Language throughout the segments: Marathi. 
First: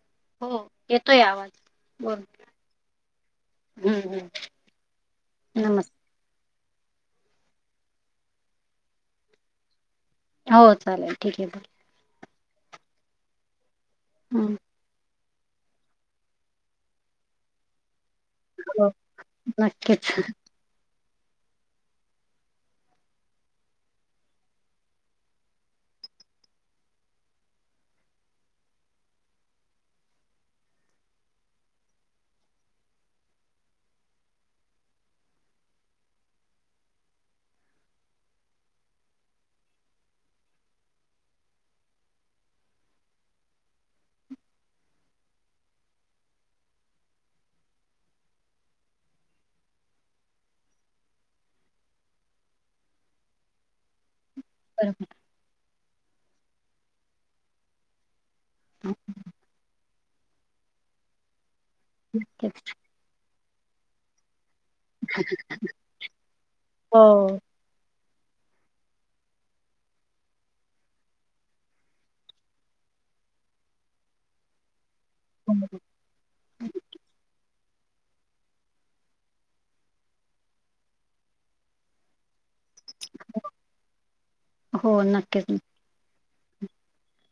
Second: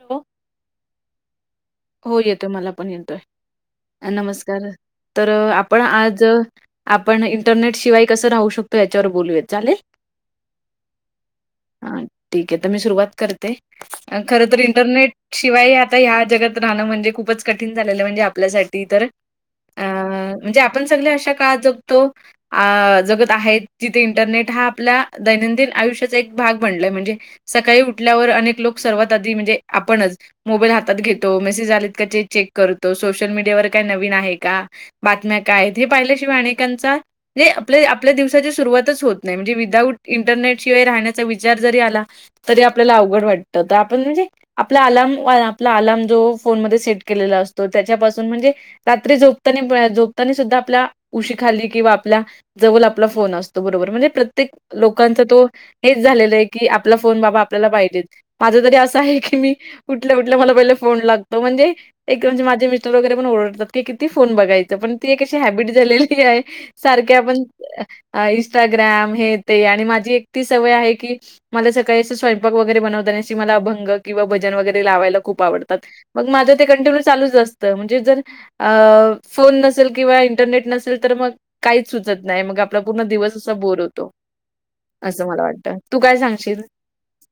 हॅलो. हो येतोय आवाज. बोल हो येतोय मला पण येतोय हम्म हम्म नमस्कार तर आपण नमस् आज, आपण इंटरनेट शिवाय कसं राहू शकतो याच्यावर बोलूयात चालेल. हो चालेल ठीक आहे. हा ठीक आहे तर मी सुरुवात करते खर हम्म तर इंटरनेट शिवाय आता ह्या जगात रान म्हणजे खूपच कठीण झालेल म्हणे हो आपल्या नक्कीच म्हणजे आप पण सगळे अशा काळात जगतो. अ जगत आहेत जिथे इंटरनेट हा आपला दैनंदिन आयुष्याचा एक भाग बनलाय म्हणजे, सकाळी उठल्यावर अनेक लोक सर्वात आधी म्हणजे आपणच मोबाईल हातात घेत तो मेसेज आलेत का चेक करतो सोशल मीडियावर काय नवीन आहे का. बातम्या काय आहेत हे पाहिल्याशिवाय अनेकांचा. े आपल्या आपल्या दिवसाची सुरुवातच होत नाही म्हणजे विदाऊट इंटरनेटशिवाय राहण्याचा विचार जरी आला. तरी आपल्याला अवघड वाटत आपण म्हणजे आपला आलाम आपला आलाम जो फोन मध्ये सेट केलेला असतो त्याच्यापासून म्हणजे, रात्री झोपतानी झोपतानी सुद्धा आपल्या उशी खाली किंवा आपल्या, जवळ आपला फोन असतो बरोबर म्हणजे प्रत्येक बरोबर लोकांचा तो. हेच झालेलं आहे की आपला फोन बाबा आपल्याला पाहिजेेत माझं तरी असं आहे की मी उठलं उठलं मला पहिलं फो फोन लागतो म्हणजे एक म्हणे माझे नक्कीच. मिस्टर वगैरे पण ओडतात की किती फोन बघायच. पण ती एक अशी हॅबिट झालेली आहे सारखे हो. आपण इंस्टाग्राम हे ते आणि माझी एक ती सवय आहे की, मला सकाळी अस स्वयंपाक वगैरे बनवताण्या मला भंग किंवा भजन वगैरे लावायला खूप आवडतं. मग माझं ते कंटिन्यू चालूच असतं म्हणजे जर, अ फोन नसेल किंवा इंटरनेट नसेल तर मग काहीच सुचत नाही मग. आपला पूर्ण दिवस असा बोर होतो हो असं मला नक्कीच. वाटतं तू काय सांगशील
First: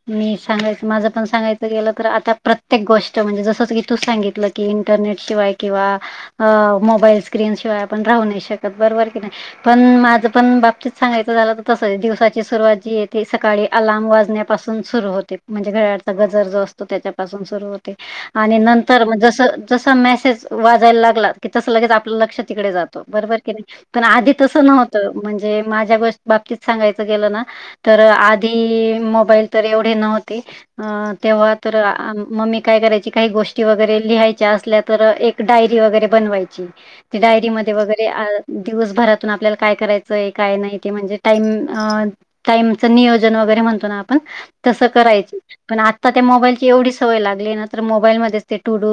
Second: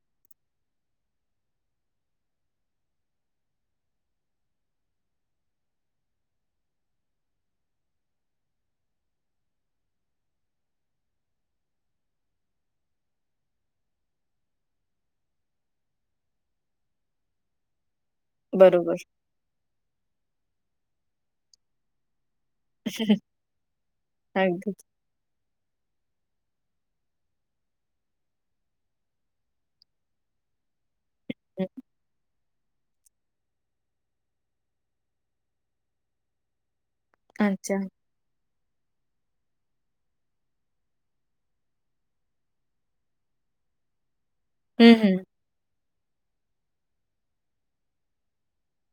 मी सांगायचं माझं पण सांगायचं गलं तर आता प्रत्येक गोष्ट म्हणजे जसंच की तू सांगितलं कि इंटरनेट शिवाय किंवा मोबाईल स्क्रीन शिवाय आपण राहू नाही शकत बरोबर कि नाही पण माझं पण बाबतीत सांगायचं झालं तर तस दिवसाची सुरुवात जी आहे त सकाळी अलाारम वाजण्या सुरू होते म्हणजे घचा गजर जो असतो त्याच्यापासून सुरू होते आणि बरोबर. नंतर मग जस जस मेसेज वाजायला लागला की तसं लगेच आपलं लक्षात तिकडे जातो बरोबर की नाही पण आधी तसं अगदीच. नव्हतं म्हणजे माझ्या गोष्ट बाबतीत सांगायचं गेलं ना तर आधी ल तर एवढे नव्हते तेव्हा हं, तर मममी काय करायची काही गोष्ट व लि अस डायरी वर बवा डायरी अच्छा. दिवसभरातून आपल्याला काय करायचंय काय नाही ते म्हणजे टाइम टाईमच नियोजन वगैरे म्हणतो ना आपण तसं हं, हं. करायच पण आत्ता ते मोबाईलची एवढी सवय लागली ना तर मोबाईल मच ते टूडू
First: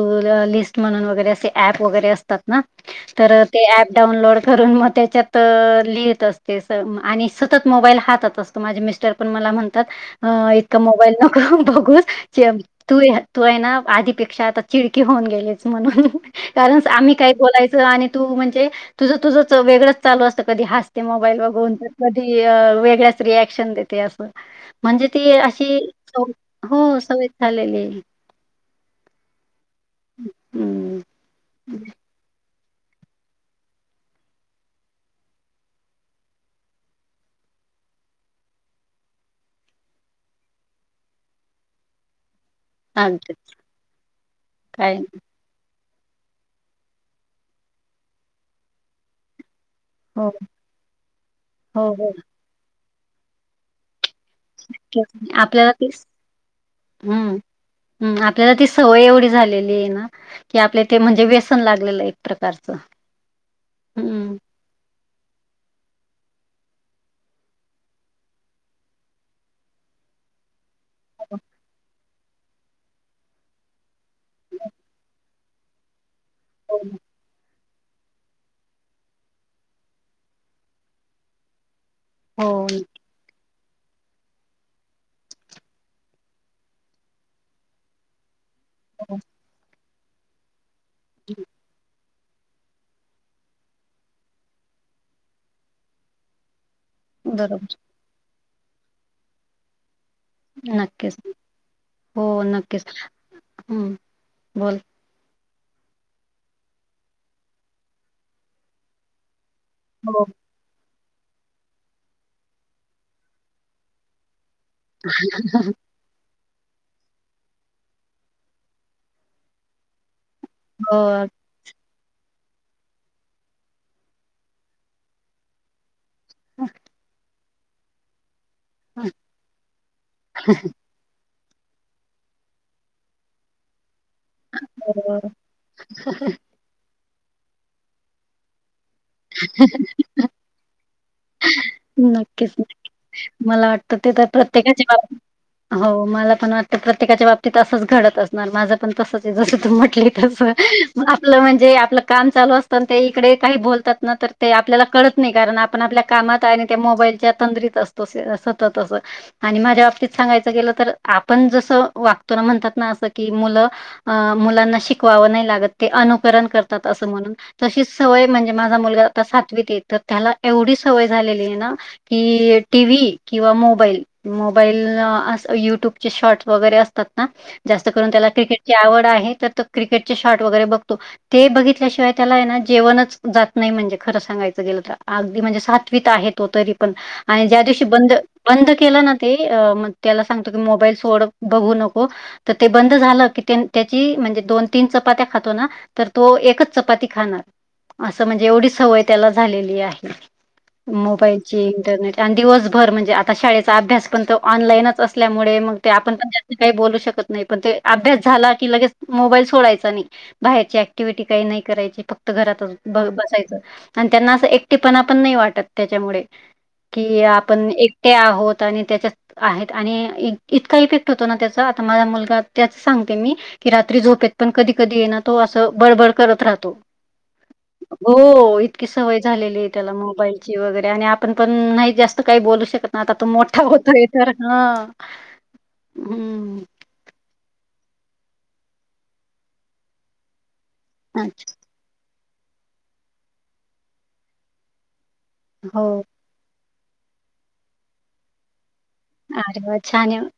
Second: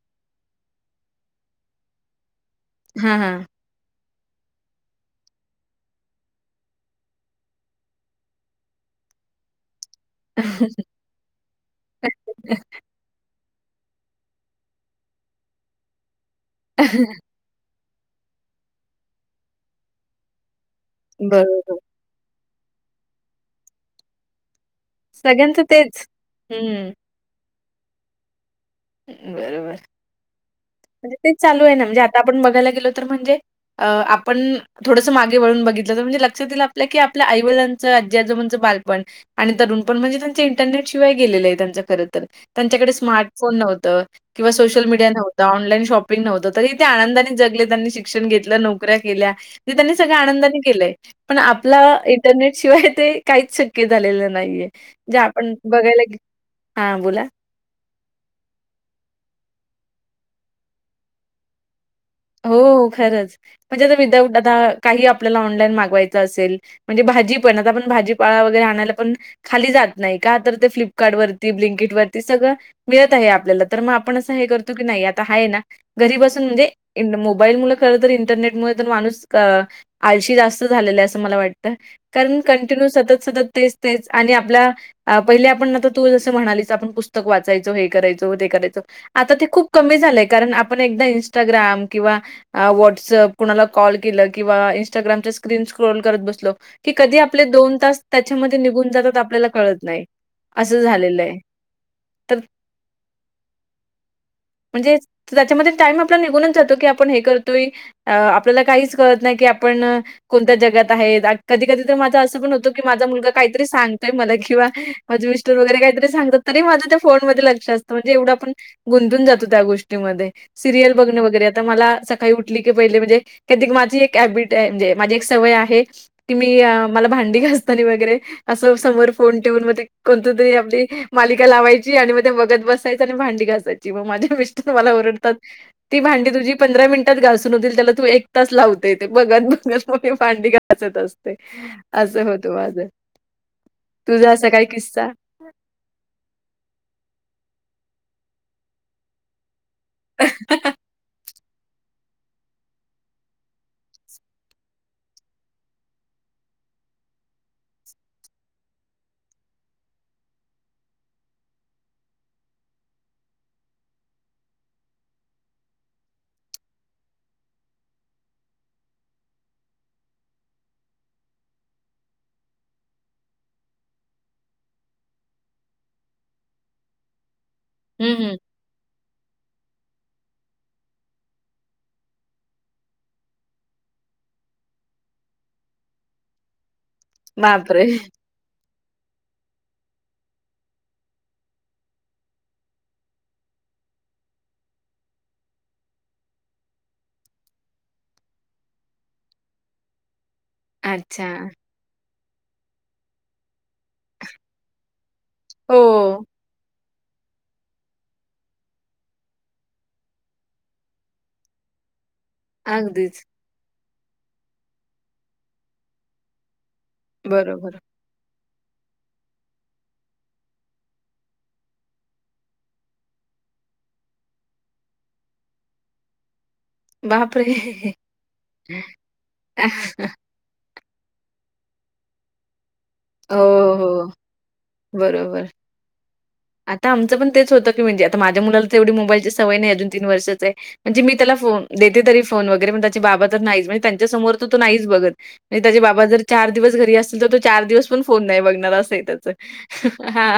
लिस्ट म्हणून वगैरे असे प वगैरे असतात ना हां, तर हां. ते अऍप डाउनलोड करून मग त्याच्यात लिहित असते आणि सतत मोबाईल हातात असते माझे मिस्टर पण मला म्हणतात इतका मोबाईल नक बघू तू तू आहे ना आधीपेक्षा आता चिडकी होऊन गेलेच म्हणून कारण आम्ही काही बोलायचं आणि तू म्हणजे तुझं तुझं वेगळंच चालू असतं कधी हत ते मोबाईल बघवून बरोबर. तर कधी वेगळ्याच रियाक्शन देते असं म्हणजे ती सगळ्यांचं अशी तेच. स हो हं, सवय झालेली आहे बरोबर म्हणज तेच चालू आहे ना म्हणजे आता आपण बघायला गेलो तर म्हणजे अ आपण, थोडंसं मागे वळून बघितलं तर म्हणजे लक्षातईलं आपल्या की आपल्या आई वडलांचंजी आजं म्हणचं बालपण आणि तरुण पण म्हणजे त्यांच इंटरनेट शिवाय गेलेले आहे त्यांं खर तर त्यांच्याकडे अगदी स्मार्टोन नव्हत किंवा सोशल काय मीडिया नव्हतं. ऑनलाईन शॉपिंग नव्हत तरी तेे आनंदाने जगले त्यांनी शिक्षण घेतलं नोकऱ्या केल्या ज त्यांनी सगळ हो आनंदाने केलंय पण आपला हो हो इंटरनेट शिवाय ते काहीच शक्य क्य झालेलं नाहीये जे तेच आपण आपल्याला तीच बघायला हा बोला. हम आपल्याला ती सवय एवढी झालेली आहे ना की आपल्या ते म्हणजे व्यसन लागलेलं आहे. प्रकारचं हो खरंच म्हणजे आता हम्म विदाऊट आता काही आपल्याला ऑनलाईन मागवायचं असेल. म्हणजे भाजी पण आता आपण भाजीपाळा वगैरे आणायला पण खाली जात नाही का ते फ्लप कार्ड हो वरती ब् लिंकिट वरती सगळं मिळत आहे आपल्याला तर मग आपण असं हे करतो की नाही आता आहे ना घरीबासून म्हणजे. मोबाईल मु खर तर इंटरनेट मु तर माणूस आळशी जास्त झालेला आहे असं मला वाटत. कारण हो. हो कंटिन्यू सतत सतत. तेच तेच आणि आपला पहिले आपण आता तू जस म्हणालीच आपण पुस्तक वाचायचो हे करायचो ते करायचो हो. आता ते खूप कमी झालय कारण आपण एकदा इंस्टाग्राम किंवा व्हॉटसअप कुणाला कॉल केलं किंवा इंस्टाग्रामच्या स्क्रीन स्क्रोल करत बसलो की कधी आपले बरोबर दोन तास त्याच्यामध्ये निघून जातात आपल्याला कळत नाही असं नक्कीच झालेलं आहे. हो तर नक्कीच हम बोल. तर त्याच्यामध्ये टाइम आपला निघूनच जातो की आपण हे करतोय आपल्याला काहीच कळत नाही की आप पण हो कोणत्या जगात आहेत कधी कधी तर माझा असं पण होतो की माझा मुलगा काहीतरी सांगतोय मला किंवा माझे विस्तर वगैरे काहीतरी सांगत. तरी माझं त्या फोन मध्ये लक्ष असतं म्हणजे एवढं आपण गुंतून जातो त्या गोष्टीमध्ये सिरयल हो बघण वगैर यात आता मला सकाळी उठली की पहिले म्हणजे क त माझी एक हॅबिट आहे म्हणजे माझी एक सवय आहे. कि मी मला भांडी घाासता वगैरे असं समोर फोन टेवून मध्ये कोणत तरी आपली मालिका लावायची आणि मग ते बगत बसायच आणि भांडी घासायची मग माझ्या मिस्टर मला बरोबर. ओडतात ती भांडी तुझी पंधरा मिनिटात घासून होतील त्याला तू एक तास लाव ते ते बघत बघत मी भांडी घासत असते. असं होतं नक्कीच माझं मला वाटत ते तर तुझा असा काही प्रत्येकाची किस्सा बाब हो मला पण वाटतं प्रत्येकाच्या बाबतीत असंच घडत असणार माझं पण तसच ए जस तू म्हटली तस मग आपलं म्हणजे आपलं काम चालू असत ते इकडे काही बोलतात ना तर ते आपल्याला कळत नाही कारण आपण आपल्या कामात आणि त्या मोबाईलच्या तंदरीत असतो असे सतत अस आणि माझ्या बाबतीत सांगायचं गेलं तर आपण जसं वागतो ना म्हणतात ना असं की मुलं अ मुलांना शिकवावं नाही लागत ते अनुकरण करतात असं म्हणून तशी सवय म्हणजे माझा मुलगा आता सातवीत ये तर त्याला एवढी सवय झालेली ए ना. कि टी व्ही किंवा मोबाईल मोबाईल अस युट्यूबचे शॉट वगैरे असतात ना जास्त करून हं, त्याला हं. क्रिकेट ची आवड आहे तर तो क्रिकेटचे शॉट वगैरे बघतो. ते बघितल्याशिवाय त्याला एना जेवणच जात नाही म्हणजे खरं सांगायचं गेलं तर अगदी म्हणजे स आठवीत आहे तो तरी पण आणि ज्या बापरे! दिवशी बंद बंद केला ना ते अ म त्याला सांगतो की मोबाईल सोड बघू नको तर ते बंद झालं की त्यान त्याची म्हणजे दोन तीन चपात्या खातो ना तर तो एकच चपाती खाणार असं म्हणजे एवढी सवय त्याला झालेली आहे. अच्छा. मोबाईलची इंटरनेट आणि दिवसभर म्हणजे आ आता शाळेचा अभ्यास पण त ऑनलाईनच असल्यामुळे मग हो, ते आपण पण जास्त काही बोलू शकत नाही पण ते अभ्यास झाला की लगेच मोबाईल सोडायचा नाही बाहेरची ऍक्टिव्हटी काही नाही करायची फक्त फक्त घरातच ब अगदीच. बसायचं आणि त्यांना असं एकटेपणा पण नाही वाटत त्याच्यामुळे. कि आपण बरोबर. एकटे आहोत आणि त्याच्यात आहेत आणि इत इतका इफेक्ट होतो ना त्याचा आता माझा मुलगा त्याच सांगते मी की रात्री झोपेत पण कधी कधी ये ना तो असं बडबड करत राहतो बापरे! हो इतकी सवय झालेली ए त्याला मोबाईल ची वगैरे आणि आपण पण नाही जास्त काही बोलू शकत आता तो हो, मोठ्ठा होतोय हो. तर हा बरोबर. हम्म आता आमचं पण तेच होत की म्हणजे आता माझ्या मुला तेवढ मोबाईलची सवय नाही अजून तीन वर्षाचा ए म्हणजे मी त्याला अच्छा. फोन देते तरी फोन वगैरे पण त्याचे बाबा तर नाहीच म्हणजे त्यांच्या समोर तर तो नाहीच बघत म्हणजे त्याजे हो. बाबा जर चार दिवस घरी असतील तर तो चार दिवस पण फोन नाही बघणार अस ए त्याच अरे वाह! छान आहे. हा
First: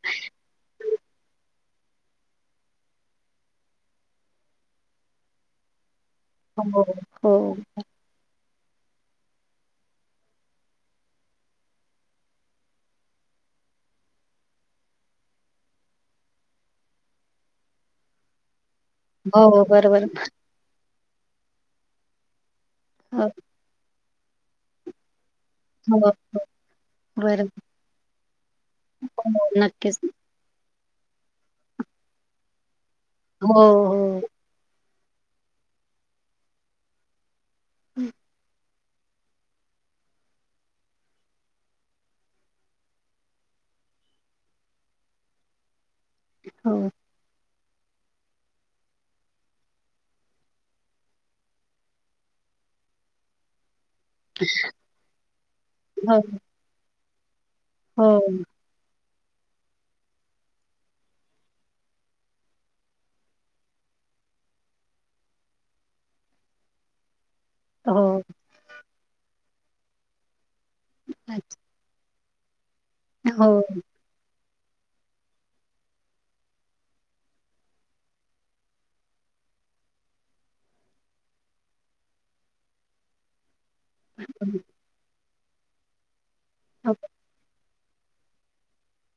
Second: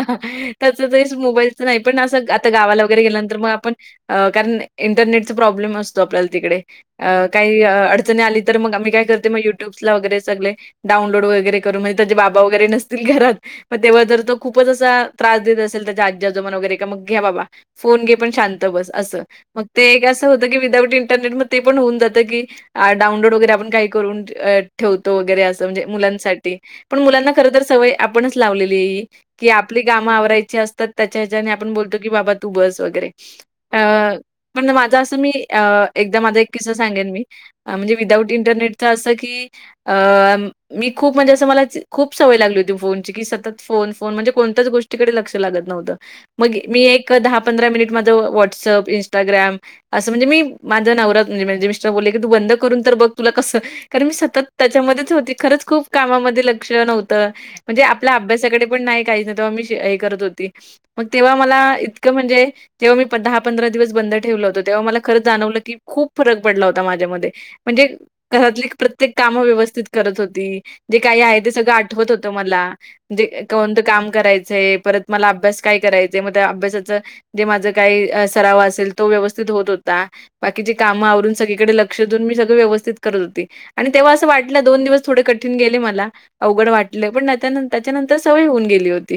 त्याच ते मोबाईलच नाही पण असं आता गावाला वगैरे गेल्यानंतर म आपण अ कारण इंटरनेटचा प्रॉब्लेम असतो आपल्याला तिकडे हो, अ हो. काही अडचण नाय आली तर मग आमी काय करते मग युट्यब्स ला वगरे सगले डाउनलोड वगैरे करून म्हणजे त्याचे बाबा वगैरे नसतील घरात मग तेव्हा तर तो खूपच असा त्रास देत असेल त्याच्या आज्जी आजोबांना वगैरे का मग घ्या बाबा फोन घे पण शांत शांत बस असं मग हो, ते बरोबर. असं होत की विदाऊट इंटरनेट म ते पण होऊन जात की हा हो, डाऊनलोड वगैरे आपण काही करून अ ठेवतो वगैरे अस म्हणजे हो. मुलांन साठी पण मुलांना बरं. खरतर सवय आपणच लावलेली आहे हो, ही आपली नक्कीच. आवरायचे असतात त्याच्या ह्याच्याने आपण बोलतो की बाबा तू बस वगैरे हो अ हो पण माझा असं मी अ एकदा माझा एक किस्सा सांगेन मी म्हणजे विदाऊट इंटरनेट तर आस की अ मी खूप म्हणजे असं मला खूप सवय लागली होती फोनची की सतत फोन फोन म्हणजे कोण त्याच गोष्टीकडे लक्ष लागत नव्हत मग हो, मी एक दहा पंधरा मिनिट माझं व्हॉट्सअप इंस्टाग्राम असं म्हणजे मी माझ्या नवरा म्हणजे मिस्टर बोलले की तू बंद करून तर बघ तुला कसं कारण मी सतत त्याच्यामध्येच होती खरंच खूप हो, कामामध्ये लक्ष नव्हतं म्हणजे हो, आपल्या अभ्यासाकडे पण नाही काहीच तेव्हा मी हे करत होती मग तेव्हा मला इतकं म्हणजे तेव्हा मी पंध दहा पंधरा दिवस बंद ठेवलं होतं तेव्हा मला खरंच जाणवलं की खूप फरक पडला होता माझ्या मध्ये म्हणजे हो. घरातली प्रत्येक कामं व्यवस्थित करत होती जे काही आहे ते अच्छा. सगळं आठवत होतं मलाजे हो, कोणतं काम करायचंय परत मला अभ्यास काय करायचं मग त्या अभ्यासाच जे माझ काही सराव असेल तो व्यवस्थित होत होता बाकीची काम आवरून सगळीकडे लक्ष देऊन मी सगळ व्यवस्थित करत होते आणि तेव्हा असं वाटलं दोन दिवस थोडे कठीण गेले मला अवघड हो. वाटले पण त्यानंतर त्याच्यानंतर सवय होऊन गेली होती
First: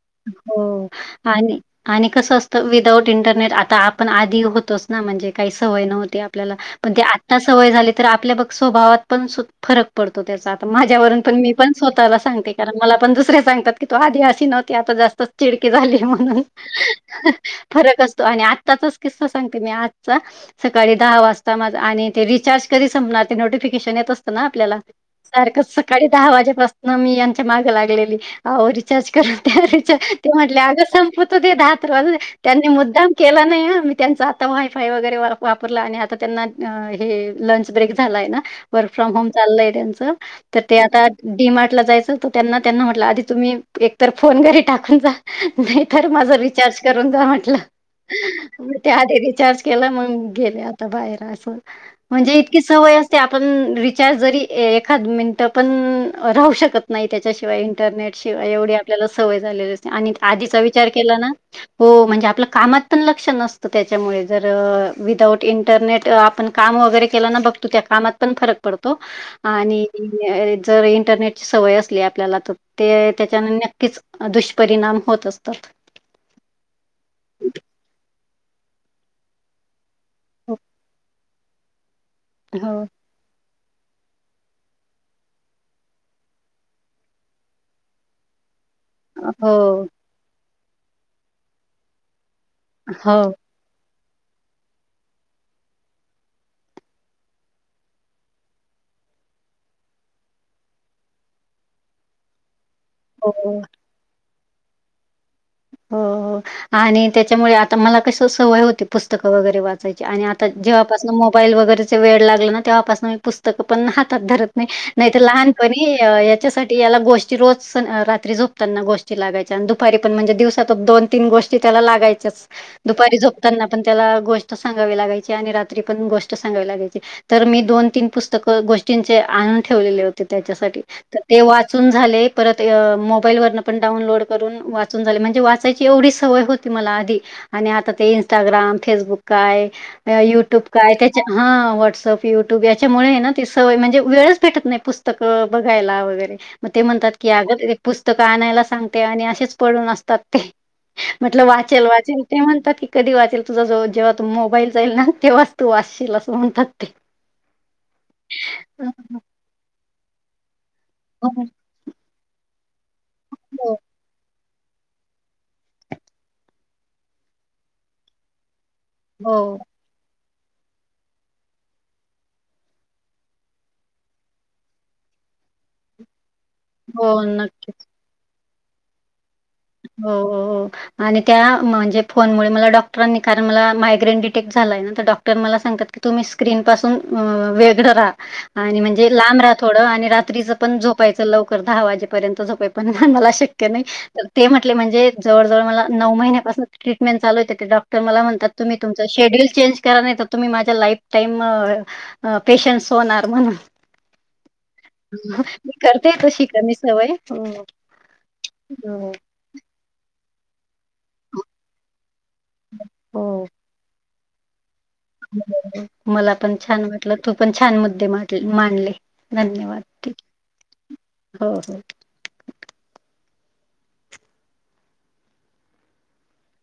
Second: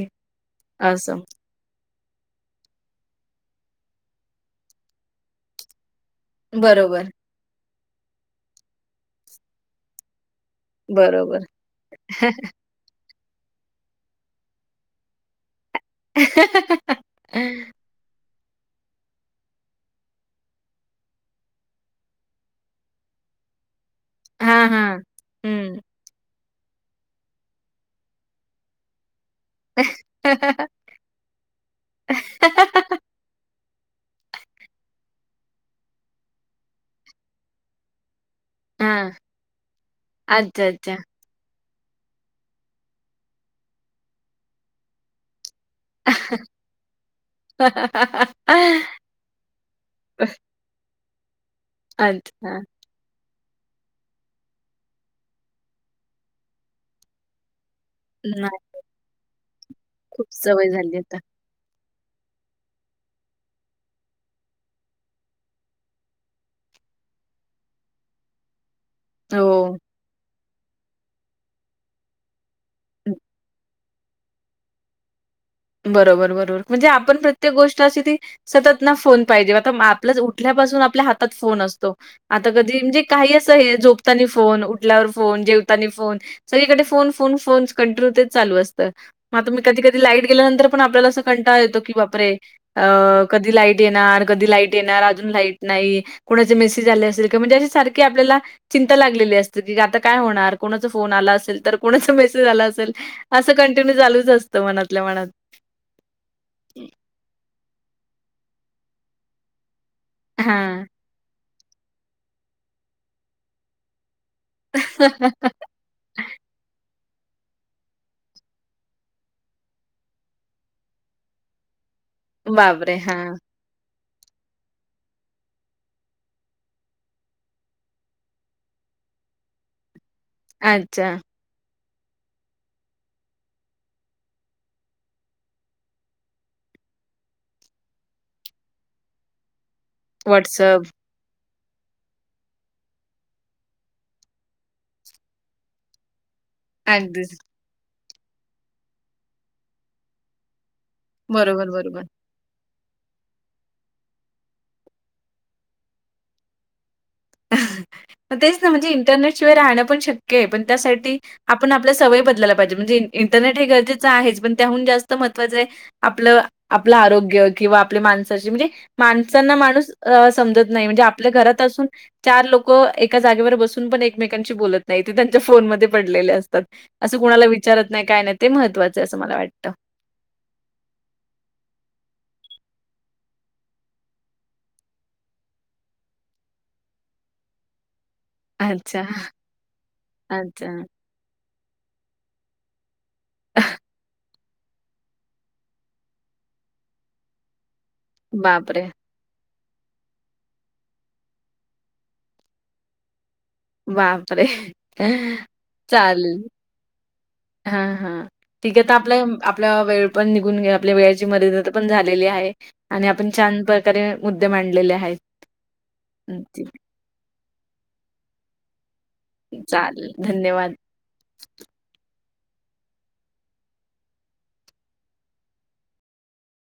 हो असं. आणि आणि कसं असतं विदाउट इंटरनेट आता आपण आधी होतोच ना म्हणजे काही सवय नव्हती ला पण ते बरोबर. आत्ता सवय झाली तर आपल्या बघ स्वभावात पण फरक पडतो त्याचा माझ्यावरून पण बरोबर. मी पण स्वतःला सांते कारण मला पण दुसरे सांगतात की तू आधी अशी नव्हत त आता जास्त चिडकी झाली म्हणून फरक असतो आणि आत्ताचाच किस्सा सांगते मी आजचा सकाळी दहा वाजता माझ आणि ते रिचार्ज करी संपणार ते नोटिफिकेशन येत असतं ना हां, आपल्याला हां. सारखं हं. सकाळी दहा वाजेपासून मी यांच्या मागं लागलेली अह रिचार्ज कर ते म्हटले अग संप तेात त्यांनी मुद्दाम केला नाही मी त्यांच आता वायफाय वगैरेर वापरला आणि आता त्यांना हे लंच ब्रेक झालाय ना वर्क हां. फ्रॉम होम चाललय त्यांचं तर अच्छा, ते अच्छा. आता डी मार्ट ला जायचं त त्यांना त्यांना म्हटलं आधी तुम्ही एकतर फोन घरी टाकून जा मी तर माझं रिचार्ज करून जा म्हटलं मग त्याआधी रिचार्ज केला मग गेले बाहेर् अस, म्हणजे अच्छा. इतकी सवय अस ते आपण रिचार्ज जरी, एखाद मिनिटं पण राहू शकत नाही त्याच्याशिवाय इंटरनेट शिवाय, नाही, एवढी आपल्याला सवय झालेली असते, आणि खूप आधीचा सवय विचार झाली केला आता. ना हो, आपल कामात पण लक्ष नसतं त्याच्यामुळे, विदआउट इंटरनेट आप काम वगैरे केला ना, बघतो त्या कामात फरक पडतो, हो. जर इंटरनेटची सवय असली आपल्या ते त्याच्याने नक्कीच दुष्परिणाम होत असतात. बरोबर. बरोबर. म्हणजे आपण प्रत्येक गोष्ट अशी ती, सतत ना फोन पाहिजे आता हो, उठल्यापासून आपल्या हातात फोन असतो, आता कधी हो. म्हणजे काही असं, हे झोपतानी फोन, उठल्यावर फोन, जेवतानी फोन सगळीकडे फोन, फोन, फोन, कंन्टिन्युय ते चालू असतात. मग आता, मी कधी हो, कधी लाईट गेल्यानंतर पण आपल्याला असं कंटाळ येतो, की बापरे अ हो, कधी लाईट येणार, कधी लाईट येणार अजून लाईट नाही, कोणाचे मेसज आले असेल, म्हणजे अ सारखे आपल्याला चिंता लागलेली असते, की आता काय होणार, कोणाचा फोन आला असेल, तर कोणाचा मेसेज आला असेल असं हो. कंटिन्यू चालूच असतं, मनातल्या मनात. हो, आणि त्याच्यामुळे आता मला कस सवय होती, पुस्तकं वगैरे वाच आणि आता हां. जेव्हापासून मोबाईल वगैरेचे वेड लागल ना, तेव्हापासन मी पुस्तकं पण हातात धरत नाही, नाही तर लहान पण याच्यासाठी, याला गोष्टी रोज, रात्री झोपताना गोष्टी लागायच्या, आणि दुपारी पण म्हणजे दिवस दोन-तीन गोष्टी त्याला लागाच्याच, बापरे! दुपारी हां. झोपताना पण त्याला गोष्ट सांगावी लागायची, आणि रात्री पण गोष्ट सांगावी लागायची. तर मी दोन तीन पुस्तकं गोष्टींचे आणून ठेवलेले होते त्याच्यांसाठी, अच्छा. ते वाच वाचून झाले, परत मोबाईल वरन पण डऊनलोड करून, वाचून झाले. म्हणज वाचायची एवढी सवय होती मला आधी, आणि आता ते इंस्टाग्राम, फेसबुक काय युट्यूब काय हा, व्हॉट्सअप, युट्यूब, याच्यामुळे ना, ती सवय म्हणजे वेळच भेटत नाही पुस्तकं बघायला वगैरे मग ते म्हणतात की, अगदीच. अगं एक पुस्तकं आणायला सांगते आणि असेच पडून असतात ते म्हटलं, बरोबर, वाचेल, बरोबर. वाचेल. ते म्हणतात की, कधी वाचेल, तुझा जो जेव्हा तू मोबाईल जाईल ना, तेव्हाच तू वाचशील, असं म्हणतात ते. तेच ना, म्हणजे हं, इंटरनेटशिवाय राहण पण शक्य आहे, पण त्यासाठी हं. पण आपल्या सवय बदलायला पाहिजे, म्हणजे इंटरनेट हे हो, हो. गरजेचं आहेच, पण त्याहून जास्त महत्वाचं आहे, आपलं आपलं आरोग्य, किंवा आपल्या माणसाचे, म्हणजे हो, माणसांना हो. माणूस अ समजत नाही, म्हणजे आपल्या घरात असून चार लोक एका जागेवर बसून पण एकमेकांशी बोलत नाही, ते त्यांच्या फोनमध्ये पडलेले अस असं हो, कुणाला नक्की. विचारत नाही, काय नाही, ते महत्त्वाचं आहे असं मला वाटतं. हो. हो. हो. आणि त्या म्हणजे फोनमुळे, मला डॉक्टरांनी कारण मला मायग्रेन डीटेक्ट झालाय ना, डा मला सांगतात की, तुम्ही स्क्रीन पासून वेगळं राहा. आणि अच्छा. म्हणजे लांब राहा थोडं, आणि रात्रीचं पण अच्छा. झोपायचं लवकर, दहा वाजेपर्यंत झोपाय पण मला शक्य नाही. ते म्हटले म्हणजे, जवळजवळ मला नऊ महि्न्यापासून ट्रीटमेंट चालू आहे, ते डॉक्टर मला म्हणतात, तुम्ही बापरे! तुमचे शेड्यूल चेंज करा नाही तर, तुम्ही माझ्या लाईफ टाईम पेशन्स होणार, म्हणून बापरे! मी करतेये तशी करणे, सवय. हा. हा. ठीके तर हो, आपल्या, आपला वेळ पण निघून घे आपल्या वेळेची मर ण झालेली आहे, आणि हो. आपण छान प्रकारे मुद्दे मांडलेले आहेत. मला हं, पण ठीक. छान वाटलं, तू पण छान मुद्दे मांडले. धन्यवाद! चालेल. धन्यवाद. हो, हो.